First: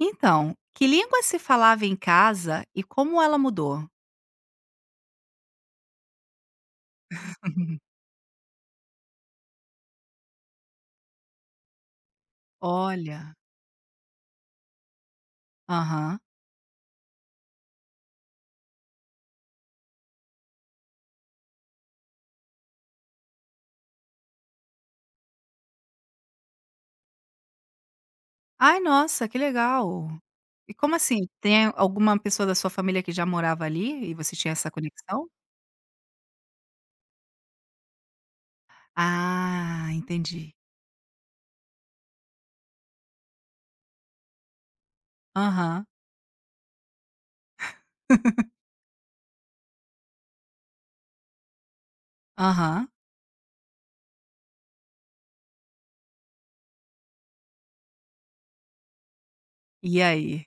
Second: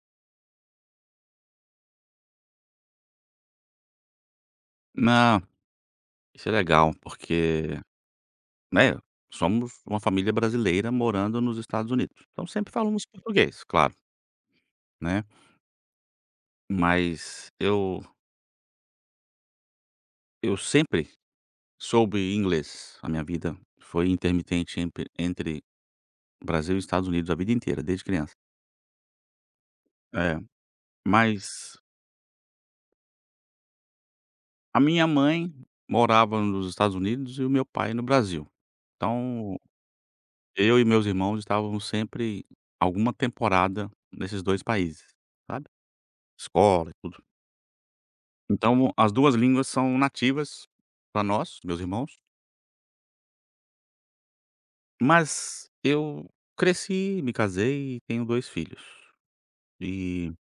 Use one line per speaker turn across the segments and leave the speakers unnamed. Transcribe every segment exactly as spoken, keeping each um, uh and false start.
Então, que língua se falava em casa e como ela mudou?
Não, isso é legal, porque, né, somos uma família brasileira morando nos Estados Unidos, então sempre falamos
Olha,
português, claro, né,
aham.
mas eu eu sempre soube inglês, a minha vida foi intermitente empre entre Brasil e Estados Unidos a vida inteira, desde criança.
Ai, nossa, que legal.
É,
E como assim? Tem
mas
alguma pessoa da sua família que já morava ali e você tinha essa
a minha
conexão?
mãe morava nos Estados Unidos e o meu pai no Brasil, então
Ah, entendi.
eu e meus irmãos estávamos sempre alguma temporada nesses dois países, sabe,
Aham,
escola e tudo. Então, as duas línguas são nativas para nós, meus irmãos,
aham.
mas eu cresci, me casei e tenho dois filhos.
E
E
aí?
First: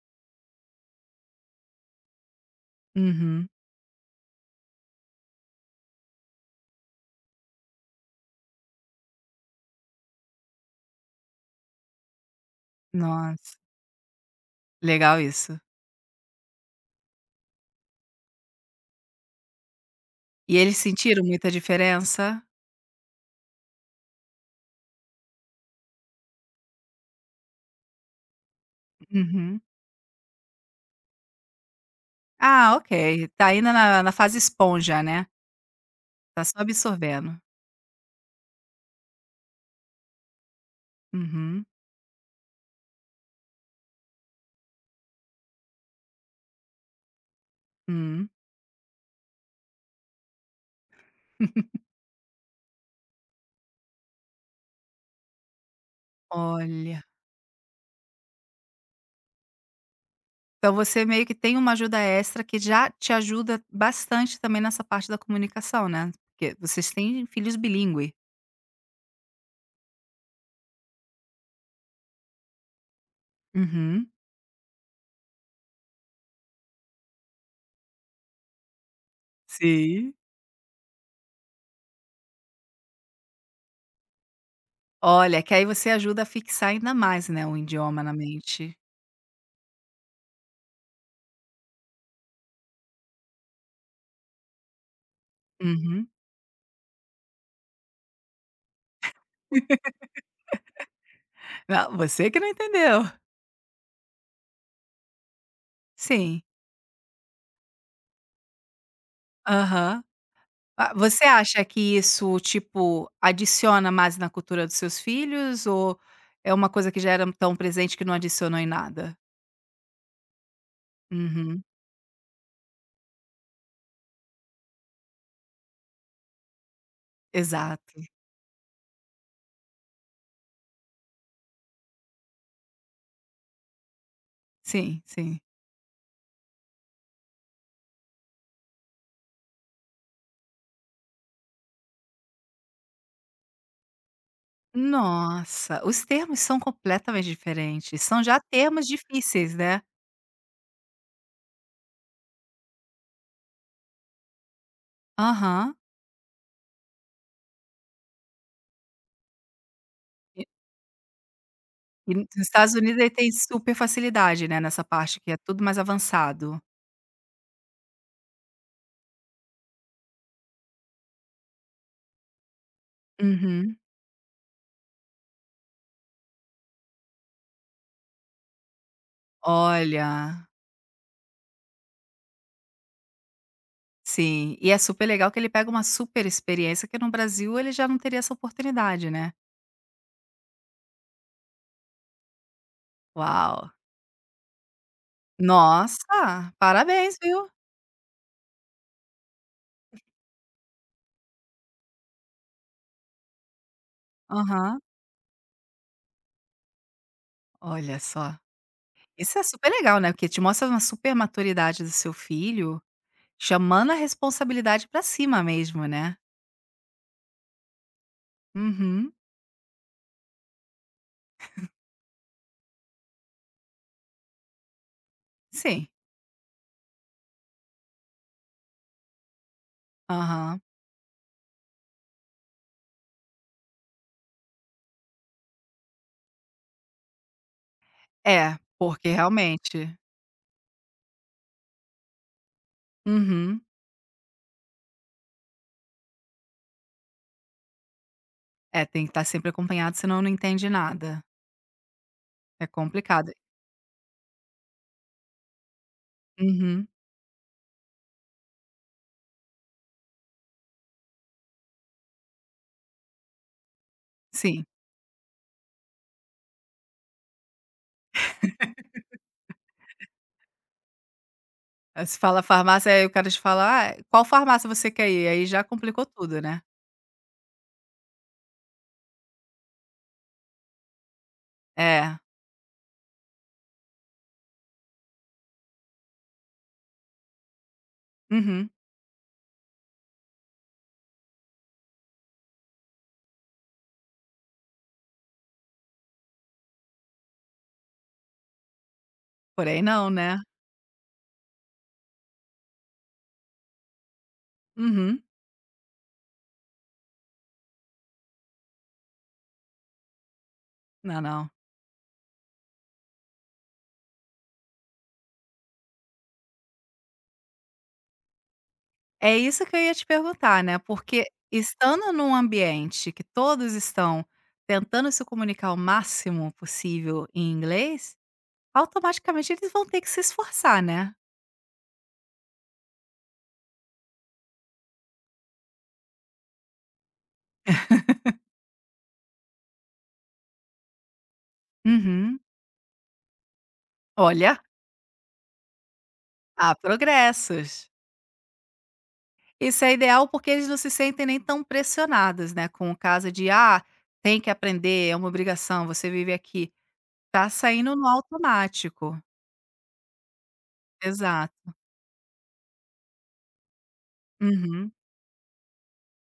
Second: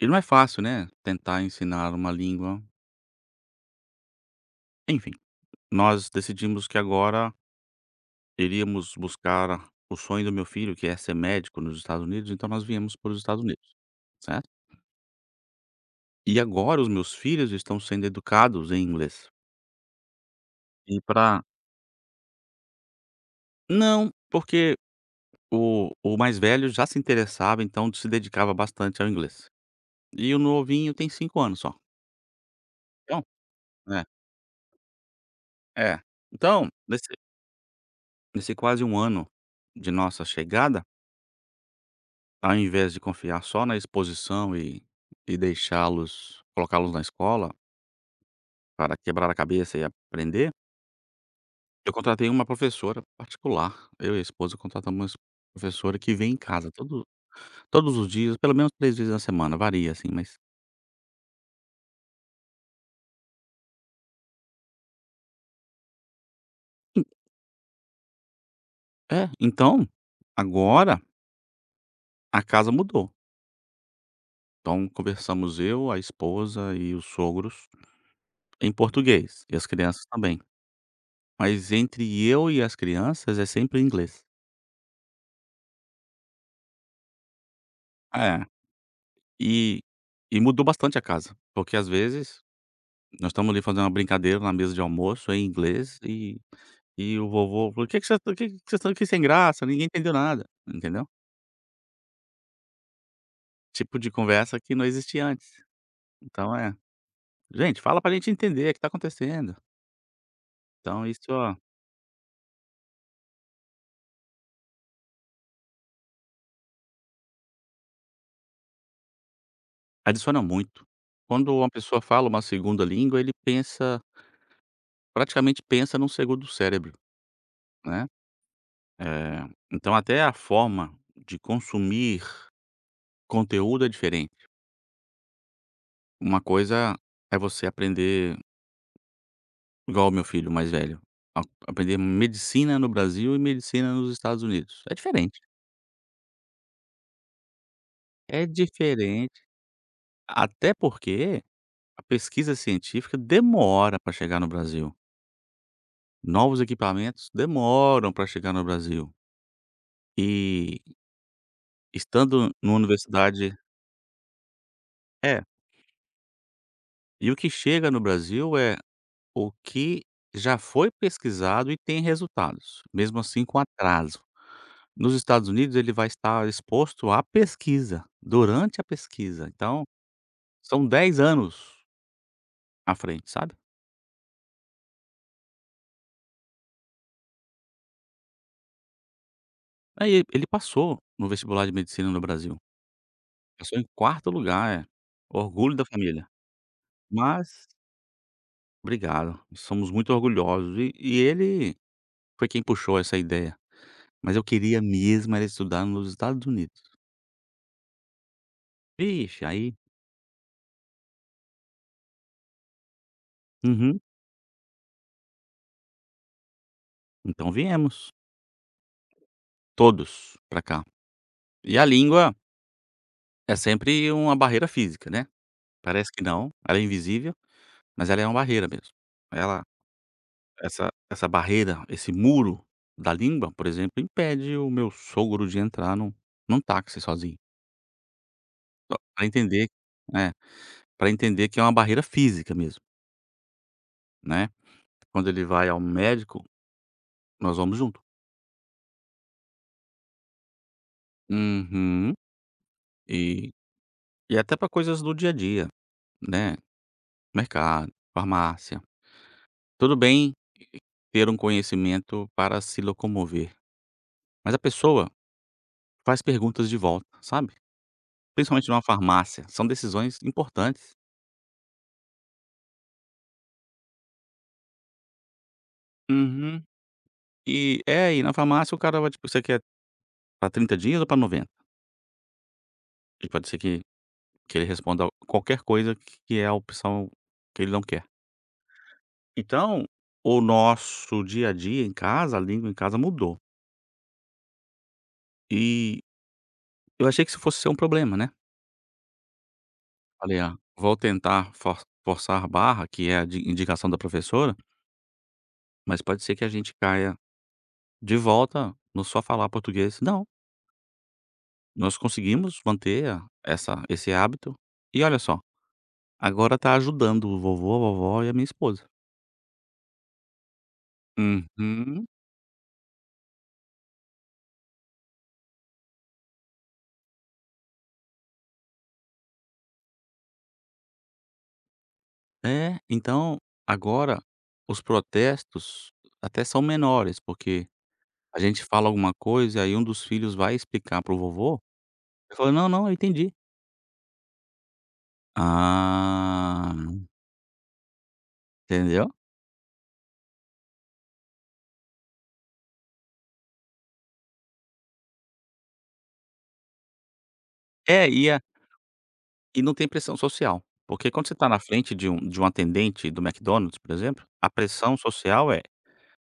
e não é fácil, né, tentar ensinar uma língua.
Uhum.
Enfim, nós decidimos que agora iríamos buscar o sonho do meu filho, que é ser médico nos Estados Unidos, então nós viemos para os Estados
Nossa,
Unidos, certo?
legal isso.
E agora os meus filhos estão sendo educados em inglês.
E eles
E
sentiram
para
muita diferença?
não, porque O o mais velho já se interessava, então se dedicava bastante ao inglês.
Uhum.
E o novinho tem cinco anos só.
Ah,
Então
ok. Tá ainda na
é,
na fase esponja, né,
é.
tá só
Então, nesse
absorvendo.
nesse quase um ano de nossa chegada,
Uhum,
ao invés de confiar só na exposição e e deixá-los colocá-los na escola
hum.
para quebrar a cabeça e aprender, eu contratei uma professora particular. Eu e a esposa contratamos uma es- professora que vem em casa
Olha,
todo todos os dias, pelo menos três vezes na semana, varia assim, mas
então você meio que tem uma ajuda extra que já te ajuda bastante também nessa parte da comunicação, né, porque vocês têm filhos bilíngue.
é, então agora a casa mudou,
Uhum.
então conversamos eu, a esposa e os sogros em português, e as crianças
Sim.
também. Mas entre eu e as crianças é sempre em inglês.
Olha, que aí você ajuda a fixar ainda mais, né, o idioma na
É,
mente.
e e mudou bastante a casa, porque às vezes nós estamos ali fazendo uma brincadeira na mesa de almoço em inglês
Uhum.
e e o vovô falou: "O que que vocês que que vocês estão aqui sem graça? Ninguém entendeu nada", entendeu?
Não, você que não entendeu.
Tipo de conversa que não existia antes.
Sim.
Então é: "Gente, fala pra gente entender o que está acontecendo".
Aham. Ah,
Então
você
isso
acha que isso, tipo, adiciona mais na cultura dos seus filhos ou é uma coisa que já era tão presente que não adicionou em nada?
Adiciona muito. Quando
Uhum.
uma pessoa fala uma segunda língua, ele pensa praticamente pensa num segundo cérebro,
Exato.
né. Eh, então até a forma de consumir conteúdo é diferente.
Sim, sim.
Uma coisa é você aprender igual o meu filho mais velho, a aprender medicina no Brasil e medicina nos Estados Unidos. É diferente,
Nossa, os termos são completamente diferentes, são já
é
termos
diferente,
difíceis, né.
até porque a pesquisa científica demora para chegar no Brasil.
Aham.
Novos equipamentos demoram para chegar no Brasil.
E
E
e nos
Estando
Estados
numa
Unidos ele tem
universidade
super facilidade, né, nessa parte que é
é,
tudo mais avançado.
e o que chega no Brasil é o que já foi pesquisado e tem resultados, mesmo assim com
Uhum.
atraso. Nos Estados Unidos ele vai estar exposto à pesquisa, durante a pesquisa, então
Olha,
são dez anos à frente, sabe.
sim, e é super legal que ele pega uma super experiência que no Brasil ele já não teria essa oportunidade, né.
Aí ele passou no vestibular de medicina no Brasil,
Uau.
passou em quarto lugar, é, orgulho da família.
Nossa, parabéns, viu.
Mas obrigado, somos muito orgulhosos e e ele foi quem puxou essa ideia. Mas eu
Aham.
queria mesmo era estudar nos Estados Unidos.
Olha só. Isso é
Vixe,
super
aí.
legal, né, porque te mostra uma super maturidade do seu filho. Chamando a
Uhum.
responsabilidade pra cima mesmo, né.
Então viemos,
Uhum.
todos pra cá. E a língua é sempre uma barreira física, né.
Sim.
Parece que não, ela é invisível, mas ela é uma barreira mesmo. Ela
Aham.
essa essa barreira, esse muro da língua, por exemplo, impede o meu sogro de entrar num num táxi sozinho.
É,
Só
porque
pra entender,
realmente.
né? Para entender que é uma barreira física mesmo,
Uhum.
né. Quando ele vai ao médico, nós vamos junto.
É, tem que estar sempre acompanhado, senão não entende nada.
Uhum.
É complicado.
E E até para coisas do dia a dia, né,
Uhum.
mercado, farmácia. Tudo bem ter um conhecimento para se locomover, mas a
Sim.
pessoa faz perguntas de volta, sabe, principalmente numa farmácia, são decisões importantes.
Aí se fala farmácia, aí o cara te fala: "Ah, qual farmácia você quer ir?" Aí já complicou tudo, né.
Uhum. E é, aí na farmácia o cara vai, tipo: "Você quer para trinta dias ou para noventa".
É.
E pode ser que que ele responda qualquer coisa que é a opção que ele não quer.
Uhum.
Então, o nosso dia a dia em casa, a língua em casa mudou. E eu achei que isso fosse ser um problema, né.
Por aí não,
Falei:
né.
"Ah, vou tentar for forçar a barra", que é a di indicação da professora,
Uhum.
mas pode ser que a gente caia de volta no só falar português. Não,
Não, não.
nós conseguimos manter a essa esse hábito. E olha só, agora tá ajudando o vovô, a vovó e a minha esposa.
É isso que eu ia te perguntar, né, porque
Uhum.
estando num ambiente que todos estão tentando se comunicar o máximo possível em inglês, automaticamente eles vão ter que se esforçar, né.
É, então agora os protestos até são menores, porque a gente fala alguma coisa e aí um dos filhos vai explicar para o vovô, ele
Uhum.
fala: "Não, não, eu entendi".
Olha, há
Ah,
progressos.
entendeu?
Isso é ideal porque eles não se sentem nem tão pressionados, né, com o caso de: "Ah, tem que aprender, é uma obrigação, você vive aqui". Tá saindo no
É, e
automático.
E não tem pressão social, porque quando você está na
Exato.
frente de um de um atendente do McDonald's, por exemplo, a
Uhum.
pressão social é:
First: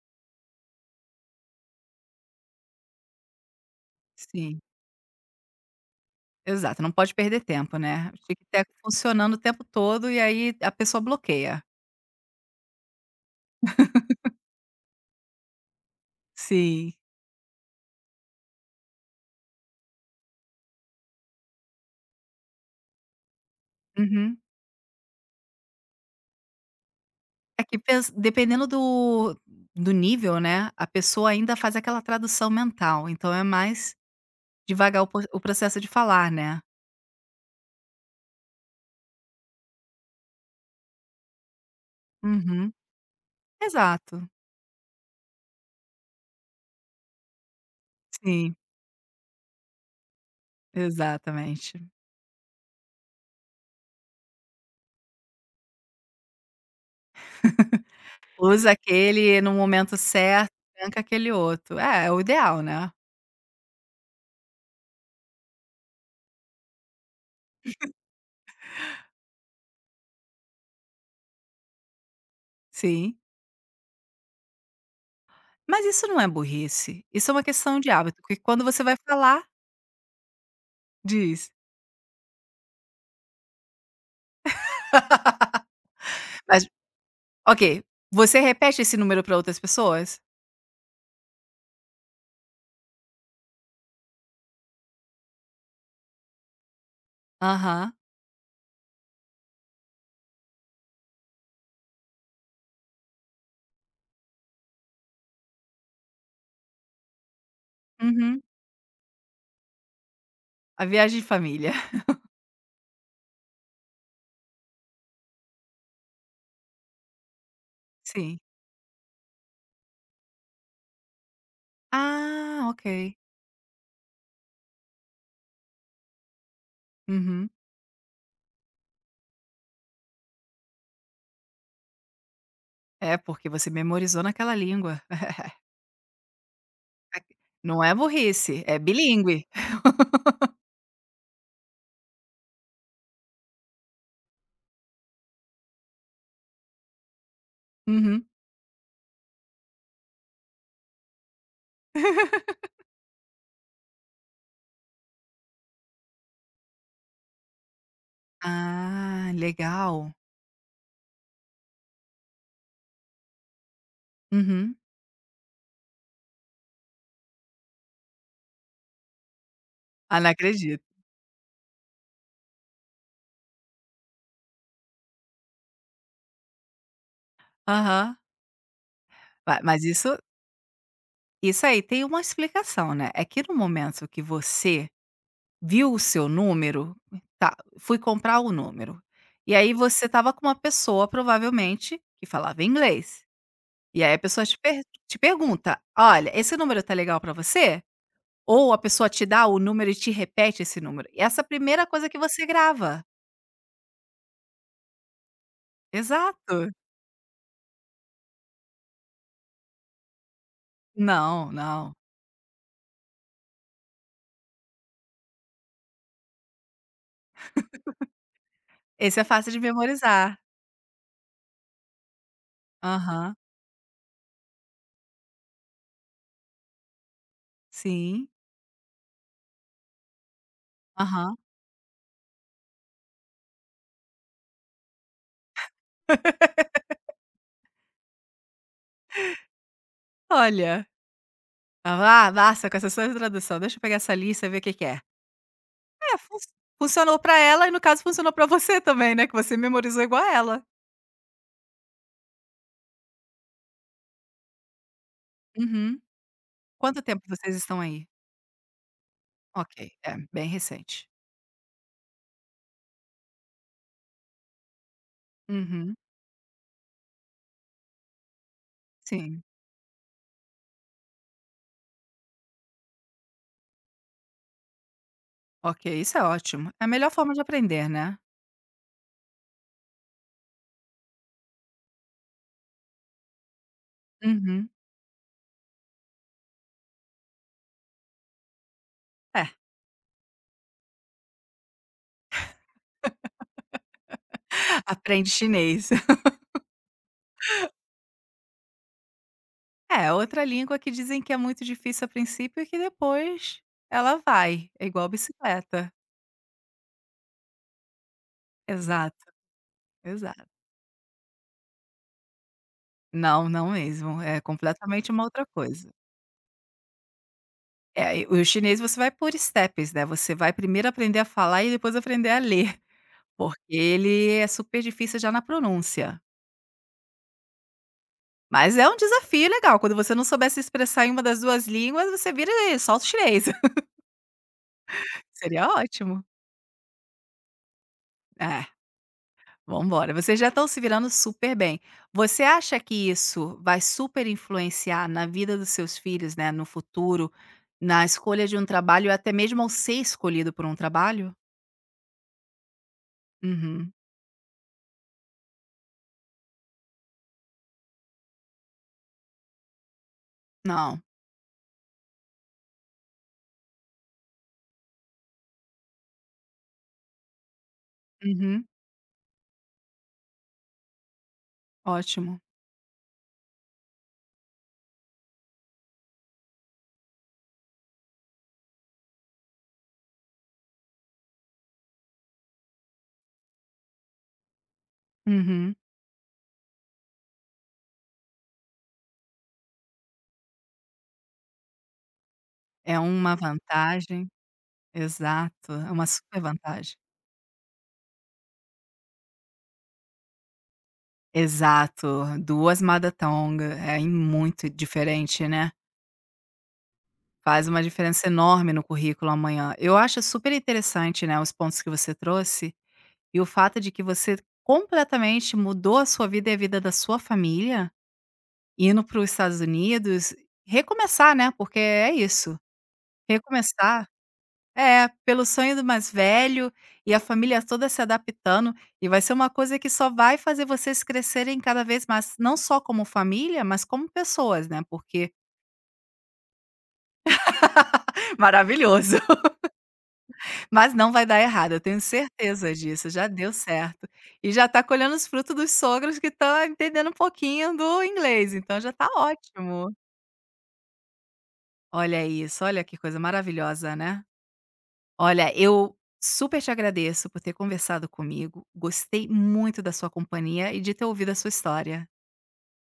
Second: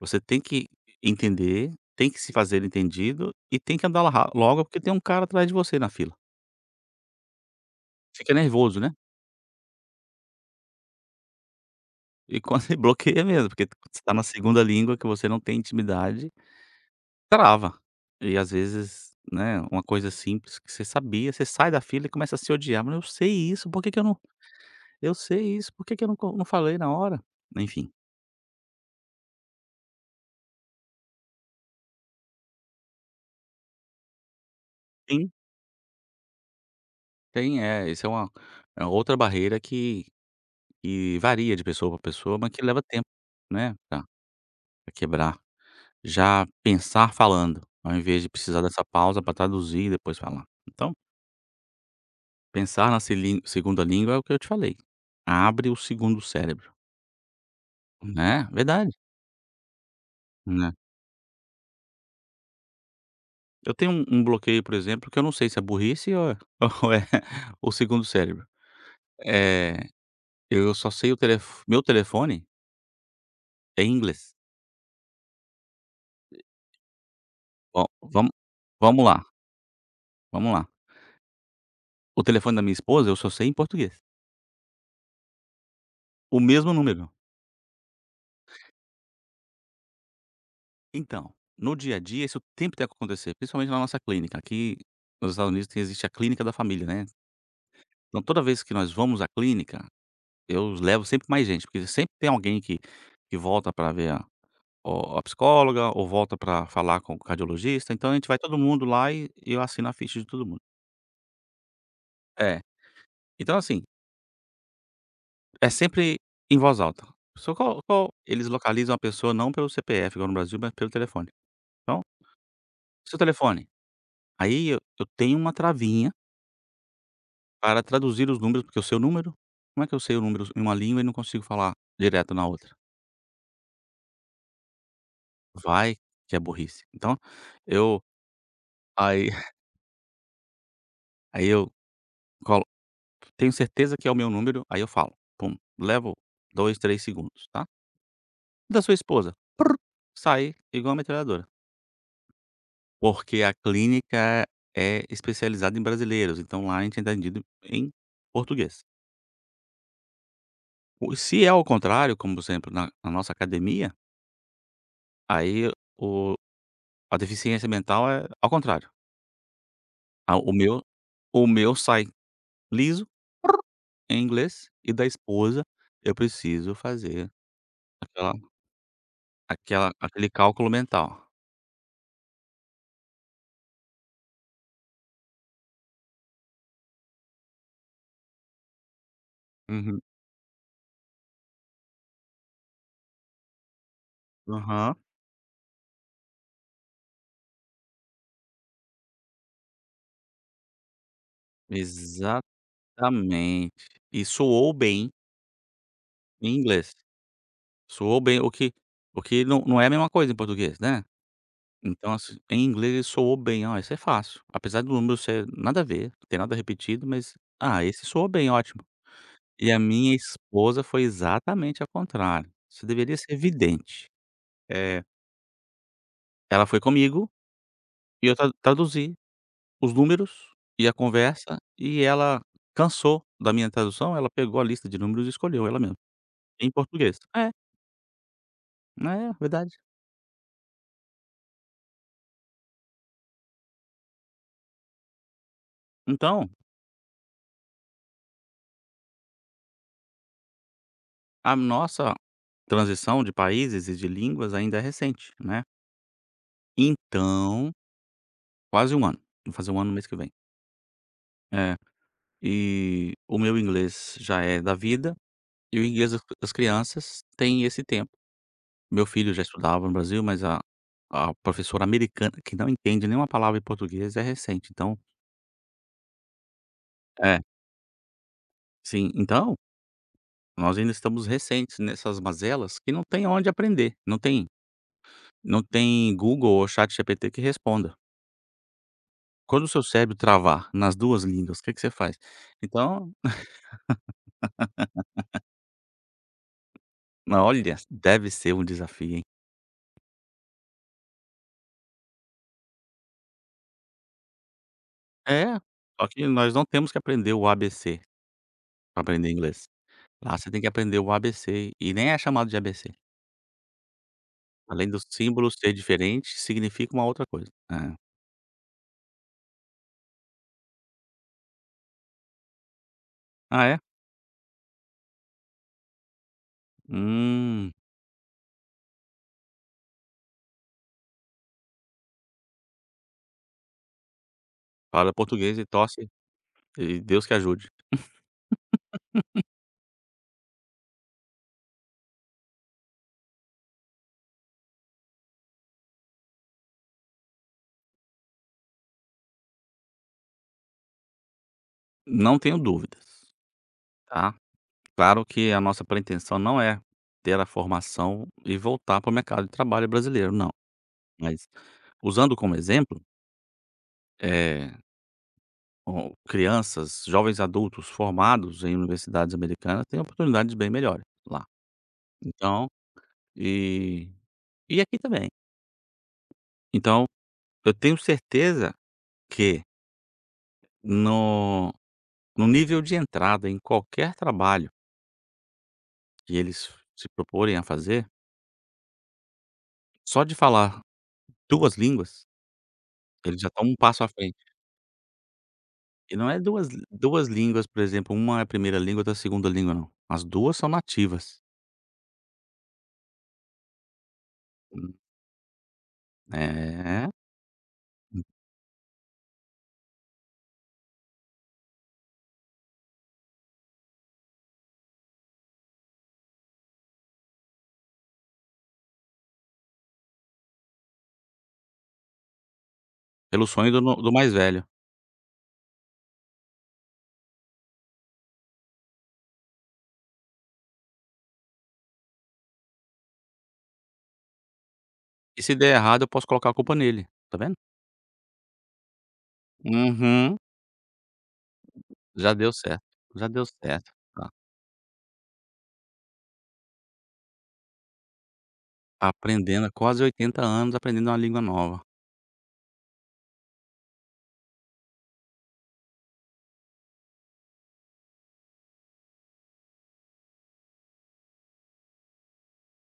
você tem que entender, tem que se fazer entendido e tem que andar la
Sim.
logo porque tem um cara atrás de você na fila.
Exato, não pode perder tempo, né. O
Fica
tic-tac
nervoso, né.
funcionando o tempo todo e aí a pessoa bloqueia.
E quando E bloqueia mesmo, porque você está na segunda língua que você não tem intimidade,
Sim.
trava. E às vezes, né, uma coisa simples que você sabia, você sai da fila e começa a se odiar: "Mas eu sei isso, por que que eu não
Uhum.
eu sei isso, por que que eu não co não falei na hora?".
É que,
Enfim.
pens dependendo do do nível, né, a pessoa ainda faz aquela tradução mental, então é mais devagar o po o processo de falar, né.
Tem, é, isso é uma é outra barreira que que varia de pessoa para pessoa, mas que
Uhum.
leva tempo, né, pra
Exato.
pra quebrar. Já pensar falando, ao invés de
Sim,
precisar dessa pausa pra traduzir e depois falar. Então,
exatamente.
pensar na selin segunda língua é o que eu te falei, abre o segundo cérebro, né,
Usa
verdade,
aquele no momento certo,
né.
tranca aquele outro. É, é o ideal, né.
Eu tenho um um bloqueio, por exemplo, que eu não sei se é burrice ou ou é o segundo cérebro. Eh, eu só sei o telef meu telefone
Sim.
é em inglês.
Mas isso não é burrice, isso é uma questão
Ó,
de hábito,
vamos
porque quando você vai
vamos lá,
falar,
vamos lá.
diz.
O telefone da minha esposa eu só sei em português. O
Mas,
mesmo número.
ok, você repete esse número para outras pessoas?
Então, no dia a dia isso o tempo tem que acontecer, principalmente na nossa clínica. Aqui nos Estados Unidos tem existe a clínica da família, né.
Aham.
Então toda vez que nós vamos à clínica, eu levo sempre mais gente, porque sempre tem alguém que que volta para ver a o a psicóloga ou volta para falar com o cardiologista, então a gente vai
Uhum.
todo mundo lá e e eu assino a ficha de todo mundo.
A viagem de família.
É. Então assim, é sempre em voz alta. Só qual qual
Sim.
eles localizam a pessoa não pelo C P F igual no Brasil, mas pelo telefone. Então:
Ah, ok.
"Seu telefone". Aí eu eu tenho uma travinha
Uhum.
para traduzir os números, porque eu sei o número. Como é que eu sei o número em uma língua e não consigo falar direto na outra?
É, porque você memorizou naquela língua.
Vai que é burrice. Então,
Não é
eu
burrice, é
aí
bilíngue.
aí eu colo tenho certeza que é o meu número, aí eu falo, pum, levo dois três segundos, tá.
Uhum.
Da sua esposa, prr, sai igual a metralhadora, porque a clínica é especializada em brasileiros, então lá a gente é entendido em português.
Ah, legal.
O se é ao contrário, como por exemplo na na nossa academia,
Uhum.
aí o A deficiência mental é ao contrário.
Ah, não
A o
acredito.
meu o meu sai liso em inglês e da esposa eu preciso fazer
Aham.
aquela
Ma mas
aquela
isso
aquele cálculo mental.
isso aí tem uma explicação, né, é que no momento que você viu o seu número, tá, fui comprar o número. E aí
Uhum.
você estava com uma pessoa provavelmente que falava inglês. E aí a pessoa te per
Aham.
te pergunta: "Olha, esse número tá legal para você?" Ou a pessoa te dá o número e te repete esse número, e essa é a primeira coisa que você grava.
Exatamente. E soou bem em
Exato.
inglês. Soou bem o que o que não não é a mesma coisa em português, né.
Não, não.
Então, assim, em inglês ele soou bem: "Ó, isso é fácil", apesar do número ser nada a ver, não tem nada repetido, mas, ah, esse soou bem, ótimo.
Esse é fácil de
E a minha
memorizar.
esposa foi exatamente ao contrário. Isso deveria ser
Aham.
evidente. Eh, Ela foi comigo e
Sim.
eu tra traduzi os números e a
Aham.
conversa, e ela cansou da minha tradução, ela pegou a lista de números e escolheu ela mesma, em português. É, é verdade.
Olha, ah, basta com essa sua introdução, deixa eu pegar essa lista e ver o que que é. É, fun
Então,
funcionou pra ela e no caso funcionou pra você também, né, que você memorizou igual a ela.
a nossa transição de países e de línguas ainda é recente, né.
Uhum. Quanto tempo vocês
Então,
estão aí?
quase um ano. Vou fazer
Ok,
um ano no mês
é
que vem.
bem recente.
É, e o meu inglês já é da vida. E o
Uhum,
inglês das das crianças tem esse tempo. Meu filho
sim.
já estudava no Brasil, mas a a professora americana, que não entende nenhuma palavra em português, é recente, então
Ok, isso é ótimo. É a melhor forma de
é,
aprender, né.
sim. Então, nós ainda estamos recentes nessas mazelas que não tem onde aprender, não tem
Uhum.
não tem Google ou ChatGPT que responda.
É.
Quando o seu cérebro travar nas duas línguas, o que que você faz? Então,
Aprende chinês.
na- olha, deve ser um desafio, hein.
É, outra língua que dizem que é muito difícil a princípio e que depois ela vai, é igual
É,
bicicleta.
só que nós não temos que aprender o A B C para
Exato,
aprender inglês. Lá
exato.
você tem que aprender o A B C, e nem é chamado de A B C.
Não, não mesmo, é
Além do
completamente uma outra
símbolo ser
coisa.
diferente, significa uma outra coisa. É.
É, e o chinês você vai por steps, né, você vai primeiro aprender a falar e depois aprender a ler, porque
Ah, é?
ele é super difícil já na pronúncia.
Hum.
Mas é um desafio legal, quando você não souber se expressar em uma das duas línguas, você vira e solta o chinês.
Fala português e
Seria
tosse,
ótimo.
e Deus que ajude.
É, vamos embora, vocês já estão se virando super bem. Você acha que isso vai super influenciar na vida dos seus filhos, né, no futuro, na escolha de um trabalho, até mesmo ao ser escolhido por um trabalho?
Não tenho dúvidas,
Uhum.
tá. Claro que a nossa pretensão não é ter a formação e voltar para o mercado de trabalho brasileiro, não.
Não.
Mas, usando como exemplo, eh, o crianças, jovens adultos formados
Uhum.
em universidades americanas têm oportunidades bem melhores lá.
Ótimo.
Então e e aqui também. Então, eu tenho certeza que no no nível de entrada em qualquer trabalho
Uhum.
que eles se proporem a fazer, só de falar duas línguas,
É uma
eles já estão um passo à
vantagem,
frente.
exato, é uma
E não é
super
duas
vantagem.
duas línguas, por exemplo, uma é a primeira língua, outra é a segunda língua não, as duas são nativas.
Exato, duas madatonga, é e muito
Hum.
diferente, né.
É,
Faz uma diferença enorme no currículo amanhã. Eu acho super interessante, né, os pontos que você trouxe, e o fato de que você completamente mudou a sua vida e a vida da sua família, indo para os Estados Unidos, recomeçar, né, porque é isso,
pelo sonho do no
recomeçar.
do mais velho.
É, pelo sonho do mais velho e a família toda se adaptando, e vai ser uma coisa que só vai fazer vocês crescerem cada vez mais, não só como família, mas como pessoas, né, porque
E se der errado eu posso colocar a culpa nele, tá vendo?
maravilhoso,
Uhum,
mas não vai dar errado, eu tenho
já deu
certeza
certo,
disso, já
já deu
deu
certo.
certo.
Tá
E já tá colhendo os frutos dos sogros que estão entendendo um pouquinho do inglês, então já tá
aprendendo há
ótimo.
quase oitenta anos, aprendendo uma língua nova.
Olha isso, olha que coisa maravilhosa, né? Olha, eu super te agradeço por ter conversado comigo. Gostei muito da sua companhia e de ter ouvido a sua história.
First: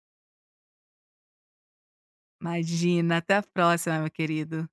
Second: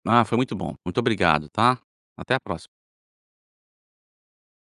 Ah, foi muito bom. Muito obrigado, tá? Até a próxima.
Imagina, até a próxima, meu querido.